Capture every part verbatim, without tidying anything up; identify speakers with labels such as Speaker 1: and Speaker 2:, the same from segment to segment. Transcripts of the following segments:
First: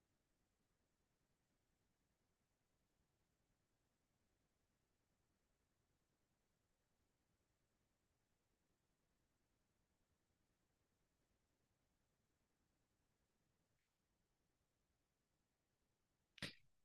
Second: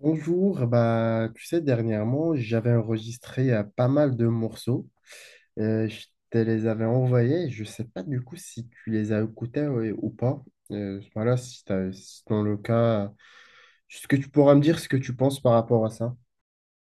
Speaker 1: Bonjour, bah, tu sais, dernièrement, j'avais enregistré euh, pas mal de morceaux. Euh, je te les avais envoyés. Je sais pas du coup si tu les as écoutés euh, ou pas. Euh, voilà, si t'as- si dans le cas, euh, est-ce que tu pourras me dire ce que tu penses par rapport à ça?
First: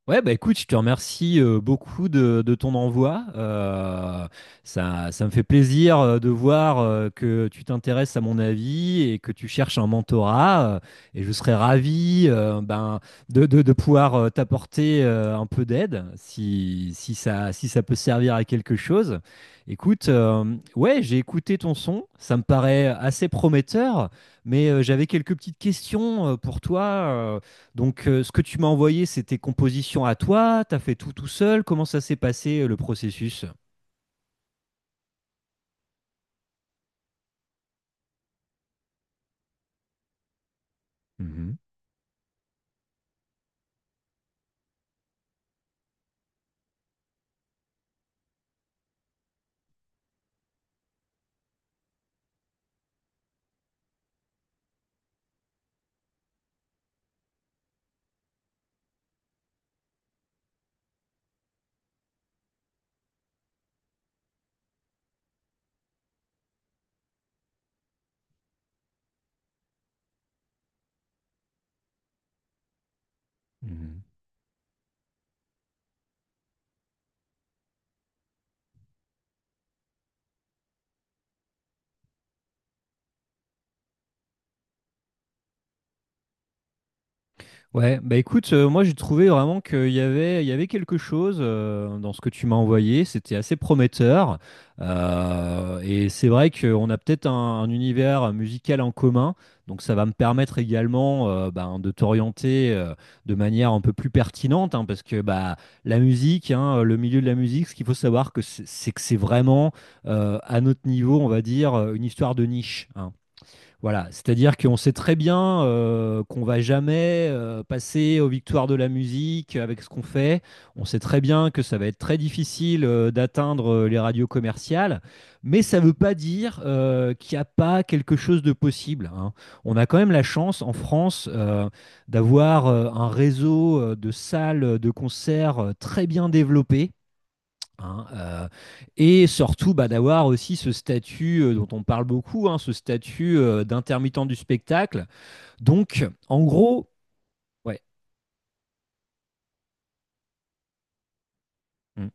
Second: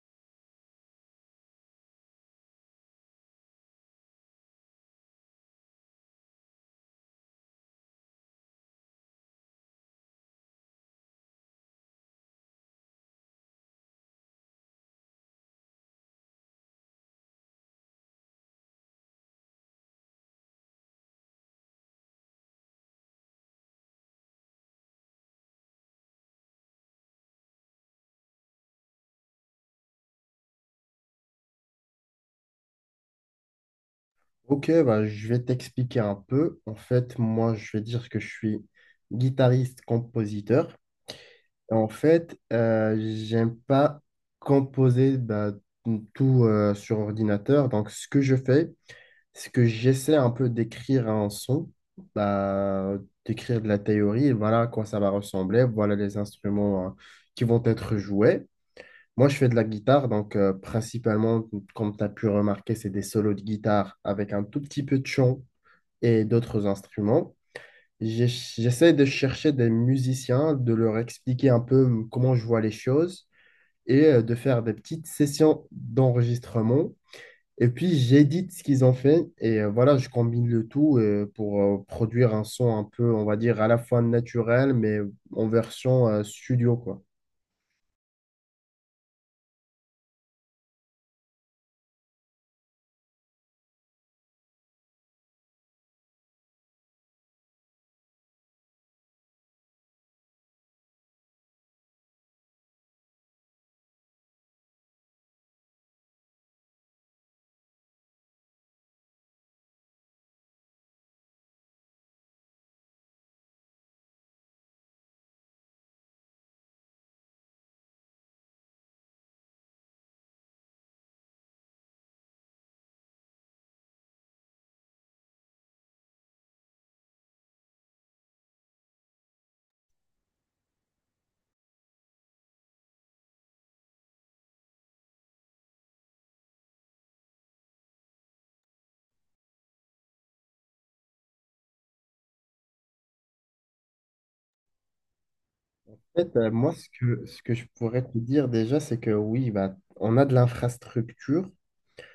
Speaker 2: Ouais, bah écoute, je te remercie euh, beaucoup de, de ton envoi. Euh, ça, ça me fait plaisir euh, de voir euh, que tu t'intéresses à mon avis et que tu cherches un mentorat. euh, et je serais ravi euh, ben, de, de- de pouvoir euh, t'apporter euh, un peu d'aide si, si ça, si ça peut servir à quelque chose. Écoute, euh, ouais, j'ai écouté ton son, ça me paraît assez prometteur, mais euh, j'avais quelques petites questions euh, pour toi. euh, donc, euh, ce que tu m'as envoyé, c'est tes compositions à toi, tu as fait tout tout seul. Comment ça s'est passé euh, le processus?
Speaker 1: Ok, bah, je vais t'expliquer un peu. En fait, moi, je vais dire que je suis guitariste-compositeur.
Speaker 2: Mhm.
Speaker 1: En fait, euh, j'aime pas composer bah, tout euh, sur ordinateur. Donc, ce que je fais, ce que j'essaie un peu d'écrire un son, bah, d'écrire de la théorie, voilà à quoi ça va ressembler, voilà les instruments hein, qui vont être joués. Moi, je fais de la guitare, donc euh, principalement, comme tu as pu remarquer, c'est des solos de guitare avec un tout petit peu de chant et d'autres instruments. J'ai- J'essaie de chercher des musiciens, de leur expliquer un peu comment je vois les choses
Speaker 2: Mhm.
Speaker 1: et euh, de faire des petites sessions d'enregistrement et puis j'édite ce qu'ils ont fait et euh, voilà, je combine le tout euh, pour euh, produire un son un peu, on va dire, à la fois naturel, mais en version euh, studio, quoi.
Speaker 2: Ouais, bah écoute, euh, moi j'ai trouvé vraiment qu'il y avait, il y avait quelque chose euh, dans ce que tu m'as envoyé, c'était assez prometteur. Euh, et c'est vrai qu'on a peut-être un, un univers musical en commun, donc ça va me permettre également euh, ben, de t'orienter euh, de manière un peu plus pertinente, hein, parce que bah, la musique, hein, le milieu de la musique, ce qu'il faut savoir, que c'est c'est que c'est vraiment euh, à notre niveau, on va dire, une histoire de niche, hein. Voilà, c'est-à-dire qu'on sait très bien euh, qu'on va jamais euh, passer aux victoires de la musique avec ce qu'on fait. On sait très bien que ça va être très difficile euh, d'atteindre euh, les radios commerciales, mais ça ne veut pas dire euh, qu'il n'y a pas quelque chose de possible, hein. On a quand même la chance en France euh, d'avoir euh, un réseau euh, de salles de concert euh, très bien développé, hein, euh, et surtout bah, d'avoir aussi ce statut euh, dont on parle beaucoup, hein, ce statut euh, d'intermittent du spectacle.
Speaker 1: En
Speaker 2: Donc,
Speaker 1: fait,
Speaker 2: en
Speaker 1: euh, moi, ce
Speaker 2: gros,
Speaker 1: que, ce que je
Speaker 2: ouais.
Speaker 1: pourrais te dire déjà, c'est que oui, bah, on a de l'infrastructure.
Speaker 2: Mm.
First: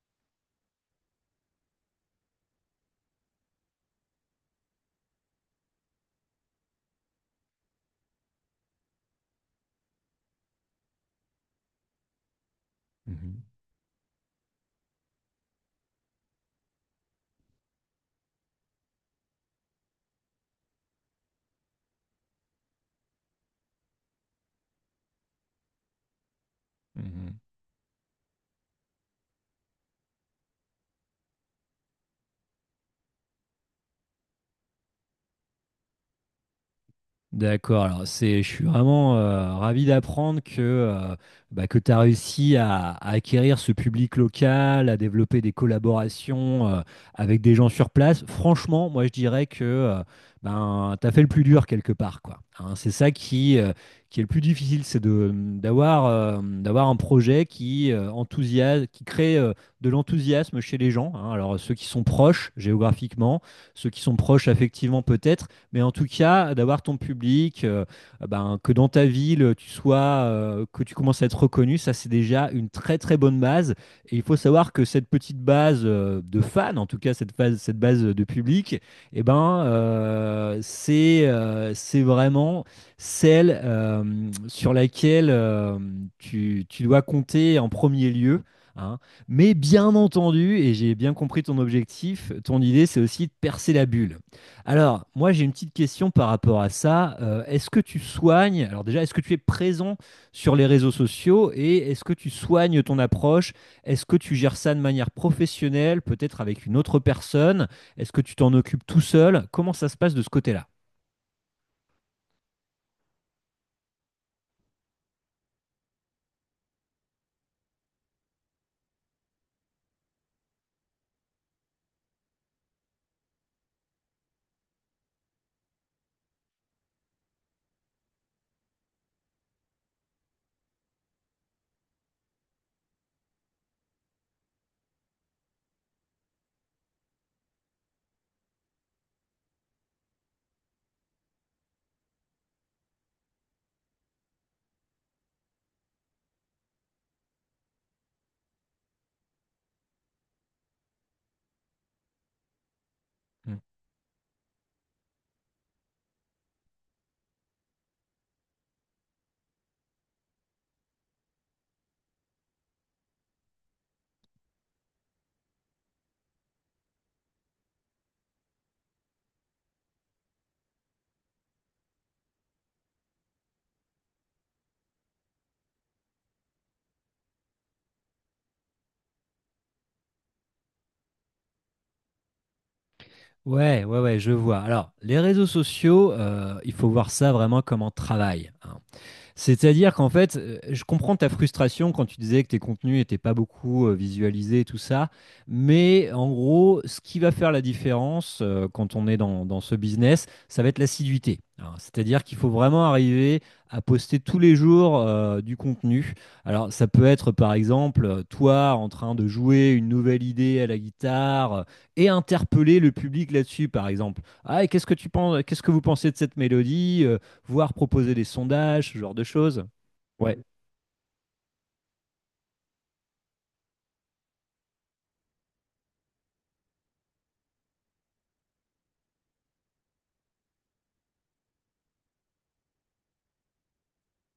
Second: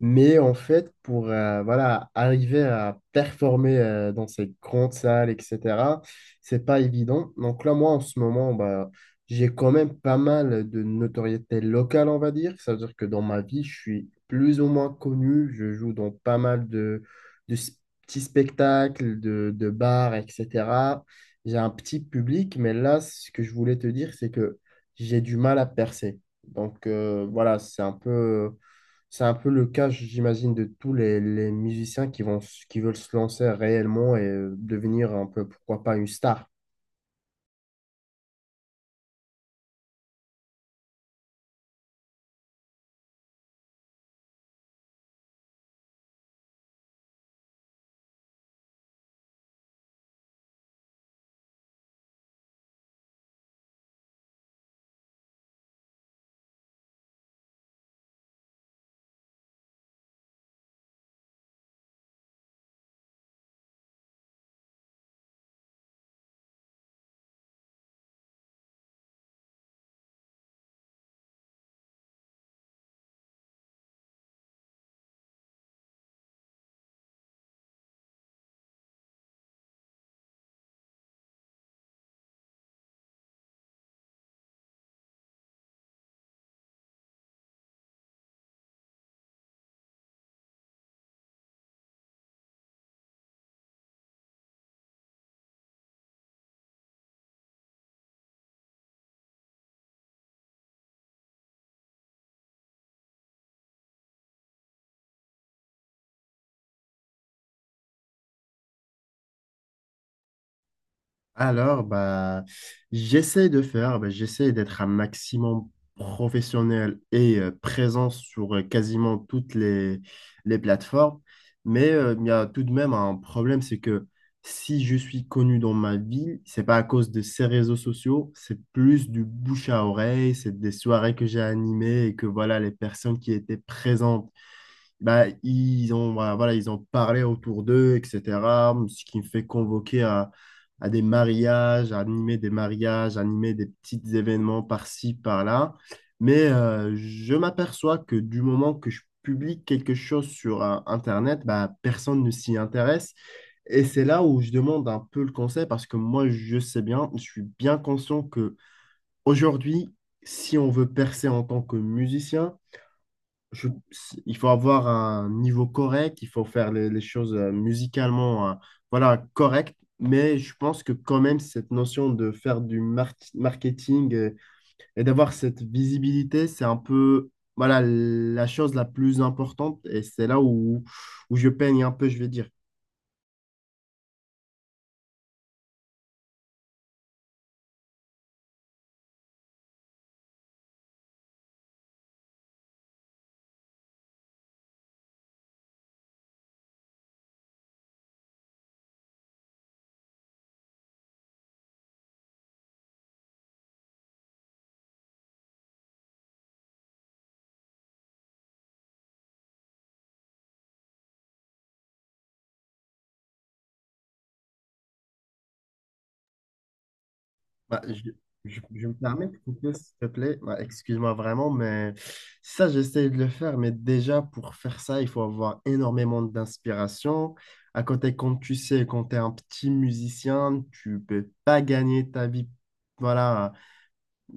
Speaker 1: Mais en fait, pour euh, voilà, arriver à performer euh, dans ces grandes salles, et cétéra, c'est pas évident. Donc là, moi, en ce moment, bah, j'ai quand même pas mal de notoriété locale, on va dire. Ça veut dire que dans ma
Speaker 2: Mhm.
Speaker 1: vie, je suis plus ou moins connu. Je joue dans pas mal de, de s- petits spectacles, de, de bars, et cétéra. J'ai un petit public, mais là, ce que je voulais te dire, c'est que j'ai du mal à percer. Donc euh,
Speaker 2: Mhm.
Speaker 1: voilà, c'est un peu... C'est un peu le cas, j'imagine, de tous les, les musiciens qui vont, qui veulent se lancer réellement et euh, devenir un peu, pourquoi pas, une star.
Speaker 2: D'accord, alors c'est, je suis vraiment euh, ravi d'apprendre que, euh, bah, que tu as réussi à, à acquérir ce public local, à développer des collaborations euh, avec des gens sur place. Franchement, moi je dirais que euh, ben, tu as fait le plus dur quelque part, quoi. Hein, c'est ça qui, euh, qui est le plus difficile, c'est de, d'avoir, euh, d'avoir un projet qui, euh, enthousiasme, qui crée euh, de l'enthousiasme chez les gens, hein. Alors ceux qui sont proches géographiquement, ceux qui sont proches affectivement peut-être, mais en tout cas, d'avoir ton public, euh, ben, que dans ta ville, tu sois, euh, que tu commences à être reconnu, ça c'est déjà une très très bonne base. Et il faut savoir que cette petite base euh, de fans, en tout cas cette base, cette base de public, eh ben, euh, c'est euh, c'est vraiment celle euh, sur laquelle euh, tu, tu dois compter en premier lieu, hein. Mais bien entendu, et j'ai bien compris ton objectif, ton idée, c'est aussi de percer la bulle. Alors, moi, j'ai une petite question par rapport à ça. Euh, est-ce que tu soignes, alors déjà, est-ce que tu es présent sur les réseaux sociaux et est-ce que tu soignes ton approche? Est-ce que tu gères ça de manière professionnelle, peut-être avec une autre personne? Est-ce que tu t'en occupes tout seul? Comment ça se passe de ce côté-là?
Speaker 1: Alors, bah, j'essaie de faire, bah, j'essaie d'être un maximum professionnel et euh, présent sur euh, quasiment toutes les, les plateformes. Mais euh, il y a tout de même un problème, c'est que si je suis connu dans ma ville, c'est pas à cause de ces réseaux sociaux, c'est plus du bouche à oreille, c'est des soirées que j'ai animées et que voilà, les personnes qui étaient présentes bah, ils ont, bah, voilà, ils ont parlé autour d'eux, et cétéra. Ce qui me fait convoquer à, à des mariages, à animer des mariages, à animer des petits événements par-ci, par-là. Mais euh, je m'aperçois que du moment que je publie quelque chose sur euh, Internet, bah, personne ne s'y intéresse.
Speaker 2: Hmm.
Speaker 1: Et c'est là où je demande un peu le conseil parce que moi, je sais bien, je suis bien conscient que aujourd'hui, si on veut percer en tant que musicien, je- il faut avoir un niveau correct, il faut faire les, les choses euh, musicalement, euh, voilà, correct. Mais je pense que quand même, cette notion de faire du mar- marketing euh, et, d'avoir cette visibilité, c'est un peu, voilà, la chose la plus importante. Et c'est là où, où je peigne un peu, je vais dire.
Speaker 2: Ouais, ouais, ouais, je vois. Alors, les réseaux sociaux, euh, il faut voir ça vraiment comme un travail, hein. C'est-à-dire qu'en fait, euh, je comprends ta frustration quand tu disais que tes contenus n'étaient pas beaucoup euh, visualisés, et tout ça. Mais en gros, ce qui va faire la différence euh, quand on est dans, dans ce business, ça va être l'assiduité. Alors, c'est-à-dire qu'il faut vraiment arriver à poster tous les jours euh, du contenu. Alors, ça peut être par exemple euh, toi en train de jouer une nouvelle idée à la guitare euh, et interpeller le public là-dessus, par exemple. Ah, et qu'est-ce que tu penses, qu'est-ce que vous pensez de cette mélodie? Euh, voire
Speaker 1: Bah, je,
Speaker 2: proposer des
Speaker 1: je- je
Speaker 2: sondages,
Speaker 1: me
Speaker 2: ce genre de
Speaker 1: permets de
Speaker 2: choses.
Speaker 1: couper, s'il te
Speaker 2: Ouais.
Speaker 1: plaît. Bah, excuse-moi vraiment, mais ça, j'essaie de le faire. Mais déjà, pour faire ça, il faut avoir énormément d'inspiration. À côté, comme tu sais, quand tu es un petit musicien, tu peux pas gagner ta vie. Voilà,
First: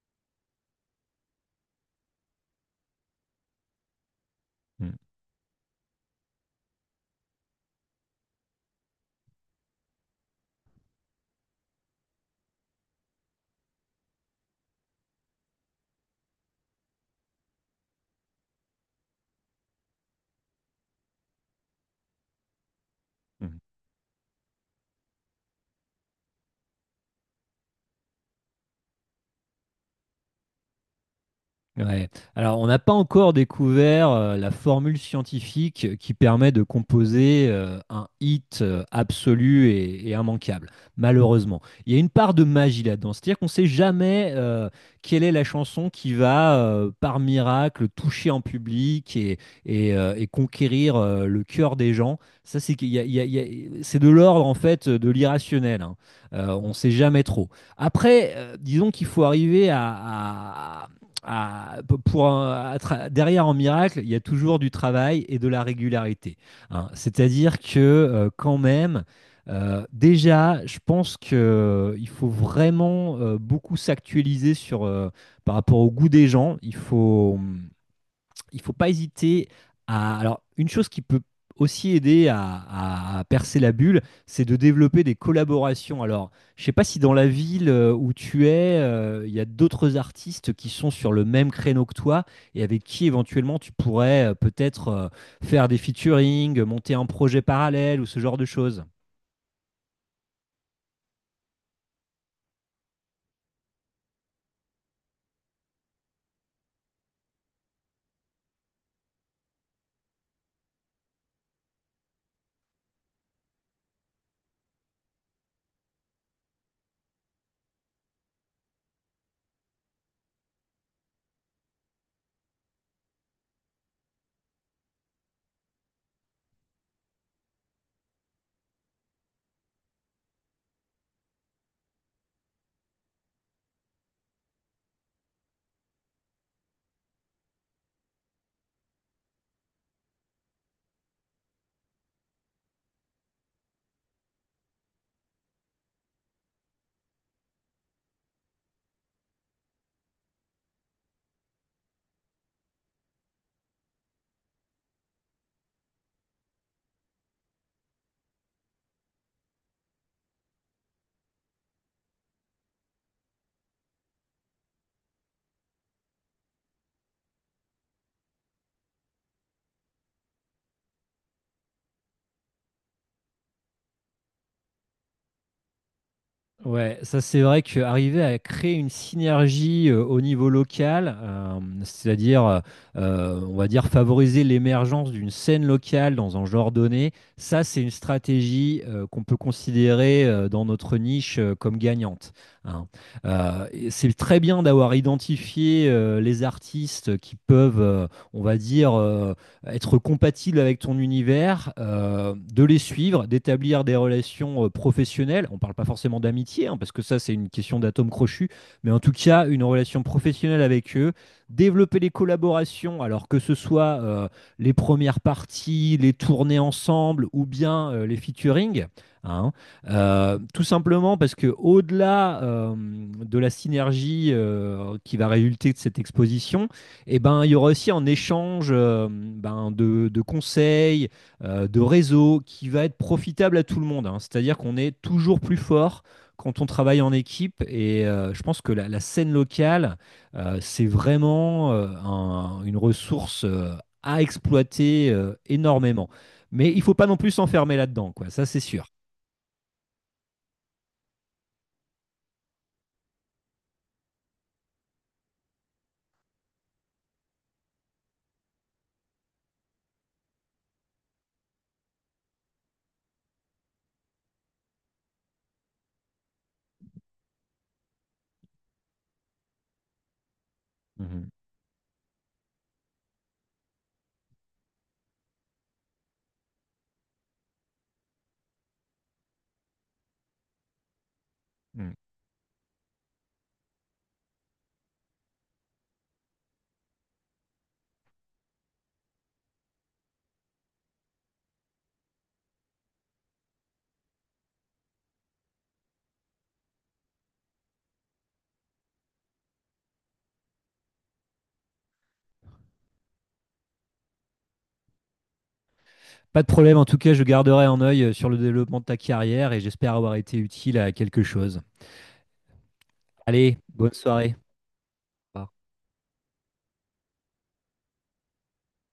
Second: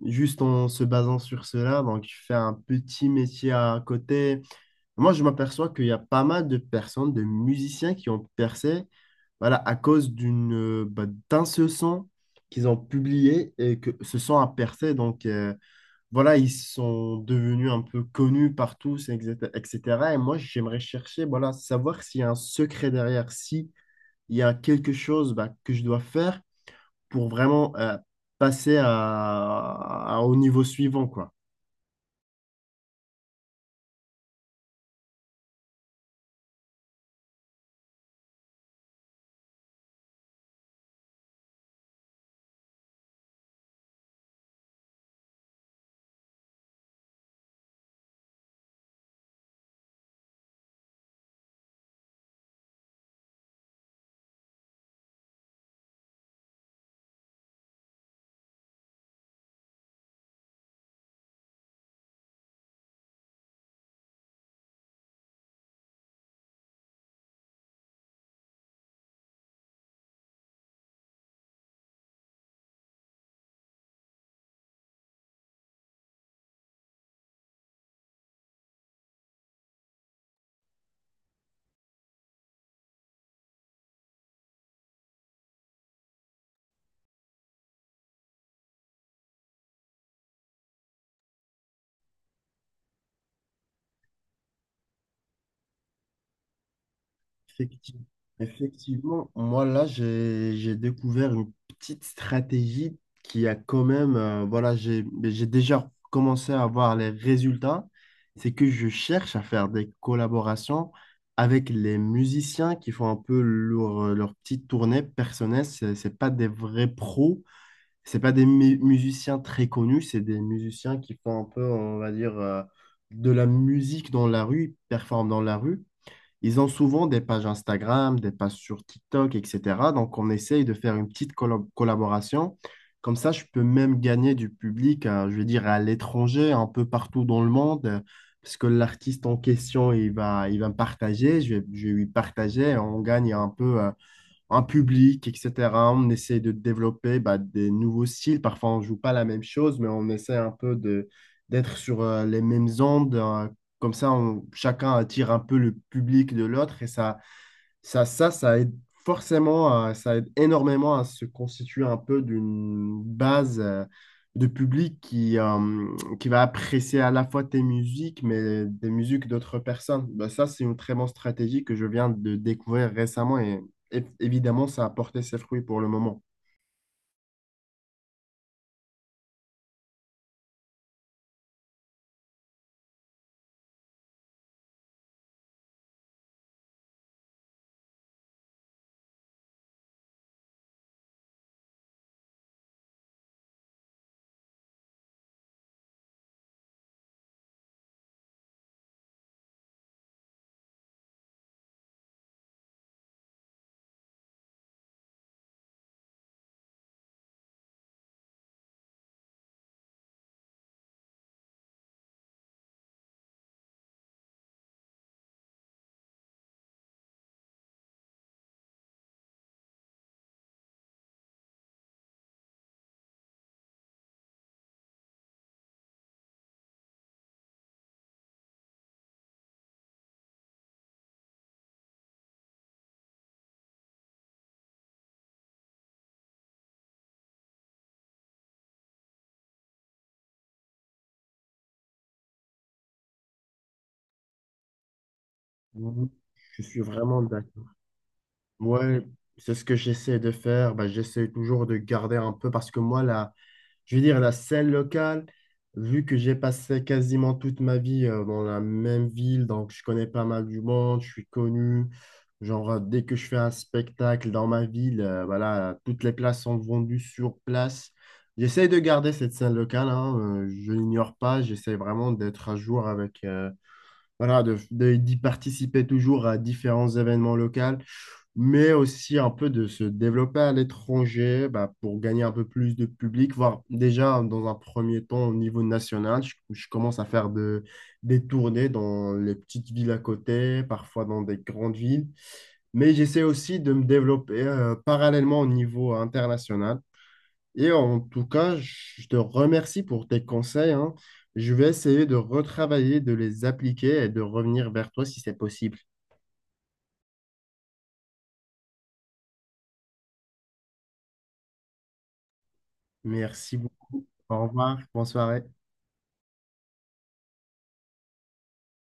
Speaker 1: juste en se basant sur cela. Donc, tu fais un petit métier à côté.
Speaker 2: Mm.
Speaker 1: Moi, je m'aperçois qu'il y a pas mal de personnes, de musiciens qui ont percé, voilà, à cause d'une, euh, bah, d'un seul son qu'ils ont publié et que ce son a percé. Donc, euh, voilà, ils sont devenus un peu connus par tous, et cétéra et cétéra. Et cetera. Et moi, j'aimerais chercher, voilà, savoir s'il y a un secret derrière,
Speaker 2: Mm.
Speaker 1: si il y a quelque chose, bah, que je dois faire pour vraiment, euh, passer à, à- au niveau suivant, quoi.
Speaker 2: Ouais. Alors, on n'a pas encore découvert euh, la formule scientifique qui permet de composer euh, un hit euh, absolu et, et immanquable, malheureusement. Il y a une part de magie là-dedans, c'est-à-dire qu'on ne sait jamais euh, quelle est la chanson qui va, euh, par miracle, toucher en public et, et, euh, et conquérir euh, le cœur des gens. Ça, c'est qu'il y a- il y a- il y a- c'est de l'ordre, en fait, de l'irrationnel, hein. Euh, on ne sait jamais trop. Après, euh, disons qu'il faut arriver à, à- à, pour un, à derrière en miracle, il y a toujours du travail et de la régularité. Hein. C'est-à-dire que euh, quand même, euh, déjà, je pense qu'il faut vraiment euh, beaucoup s'actualiser sur, euh, par rapport au goût des gens. Il faut, hum, il ne faut pas hésiter à. Alors, une chose qui peut aussi aider à, à percer la bulle, c'est de développer des collaborations. Alors, je ne sais pas si dans la ville euh, où tu es, euh, il y a d'autres artistes qui sont sur le même créneau que toi et avec qui éventuellement tu pourrais euh, peut-être euh, faire des featuring, monter un projet
Speaker 1: Effecti-
Speaker 2: parallèle ou ce genre de choses.
Speaker 1: Effectivement, moi là, j'ai j'ai découvert une petite stratégie qui a quand même, euh, voilà, j'ai mais j'ai déjà commencé à voir les résultats. C'est que je cherche à faire des collaborations avec les musiciens qui font un peu leur, euh, leur petite tournée personnelle. C'est c'est pas des vrais pros, c'est pas des mu- musiciens très connus, c'est des musiciens qui font un peu, on va dire, euh, de la musique dans la rue, ils performent dans la rue. Ils ont souvent des pages Instagram, des pages sur TikTok, et cétéra. Donc, on essaye de faire une petite collab- collaboration. Comme ça, je peux même gagner du public, euh, je veux dire, à l'étranger, un peu partout dans le monde, euh, parce que l'artiste en question, il va, il va me partager, je vais, je vais lui partager, on gagne un peu euh, un public, et cétéra. On essaie de développer bah, des nouveaux styles. Parfois, on ne joue pas la même chose, mais on essaie un peu de d'être sur euh, les mêmes ondes. Euh, comme ça, on- chacun attire un peu le public de l'autre et ça, ça, ça, ça aide forcément, à- ça aide énormément à se constituer un peu d'une base euh, de public qui, euh, qui va apprécier à la fois tes musiques, mais des musiques d'autres personnes. Bah, ça, c'est une très bonne stratégie que je viens de découvrir récemment et, et évidemment, ça a porté ses fruits pour le moment.
Speaker 2: Ouais, ça c'est vrai qu'arriver à créer une synergie euh, au niveau local, euh, c'est-à-dire, euh, euh, on va dire, favoriser l'émergence d'une scène locale dans un genre donné, ça c'est une stratégie euh, qu'on peut considérer euh, dans notre niche euh, comme gagnante, hein. Euh, et c'est très bien d'avoir identifié euh, les artistes qui peuvent, euh, on va dire, euh, être compatible avec ton univers, euh, de les suivre, d'établir des relations euh, professionnelles. On ne parle pas forcément d'amitié, hein, parce que ça, c'est une question d'atome crochu, mais en tout cas, une relation professionnelle avec eux, développer les collaborations, alors que ce soit euh, les premières parties, les tournées ensemble ou bien euh, les featuring, hein. Euh, tout simplement parce que au-delà euh, de la synergie euh, qui va résulter de cette exposition, et ben, il y aura aussi un échange euh, ben, de, de conseils, euh, de réseaux qui va être profitable à tout le monde, hein. C'est-à-dire qu'on est toujours plus fort quand on travaille en équipe. Et euh, je pense que la, la scène locale, euh, c'est vraiment euh, un- une ressource euh, à exploiter euh, énormément.
Speaker 1: Oui, je
Speaker 2: Mais
Speaker 1: suis
Speaker 2: il faut pas non
Speaker 1: vraiment
Speaker 2: plus
Speaker 1: d'accord.
Speaker 2: s'enfermer là-dedans, quoi. Ça, c'est sûr.
Speaker 1: Ouais, c'est ce que j'essaie de faire. Bah, j'essaie toujours de garder un peu parce que moi, la, je veux dire, la scène locale, vu que j'ai passé quasiment toute ma vie euh, dans la même ville, donc je connais pas mal du monde, je suis connu. Genre, euh, dès que je fais un spectacle dans ma ville, euh, voilà, toutes les places sont vendues sur place. J'essaie de garder cette scène locale, hein, euh, je l'ignore
Speaker 2: Mhm.
Speaker 1: pas, j'essaie vraiment d'être à jour avec, euh, voilà, de, de- d'y participer toujours à différents événements locaux, mais aussi un peu de se développer à l'étranger bah,
Speaker 2: Mhm.
Speaker 1: pour gagner un peu plus de public, voire déjà dans un premier temps au niveau national. Je, je commence à faire de, des tournées dans les petites villes à côté, parfois dans des grandes villes, mais j'essaie aussi de me développer euh, parallèlement au niveau international. Et en tout cas, je te remercie pour tes conseils, hein. Je vais essayer de retravailler, de les appliquer et de revenir vers toi si c'est possible.
Speaker 2: Pas de problème. En tout cas, je garderai un œil euh, sur le développement de ta carrière et j'espère avoir été utile à quelque chose. Allez,
Speaker 1: Merci
Speaker 2: bonne
Speaker 1: beaucoup.
Speaker 2: soirée.
Speaker 1: Au revoir. Bonne soirée.
Speaker 2: Pas.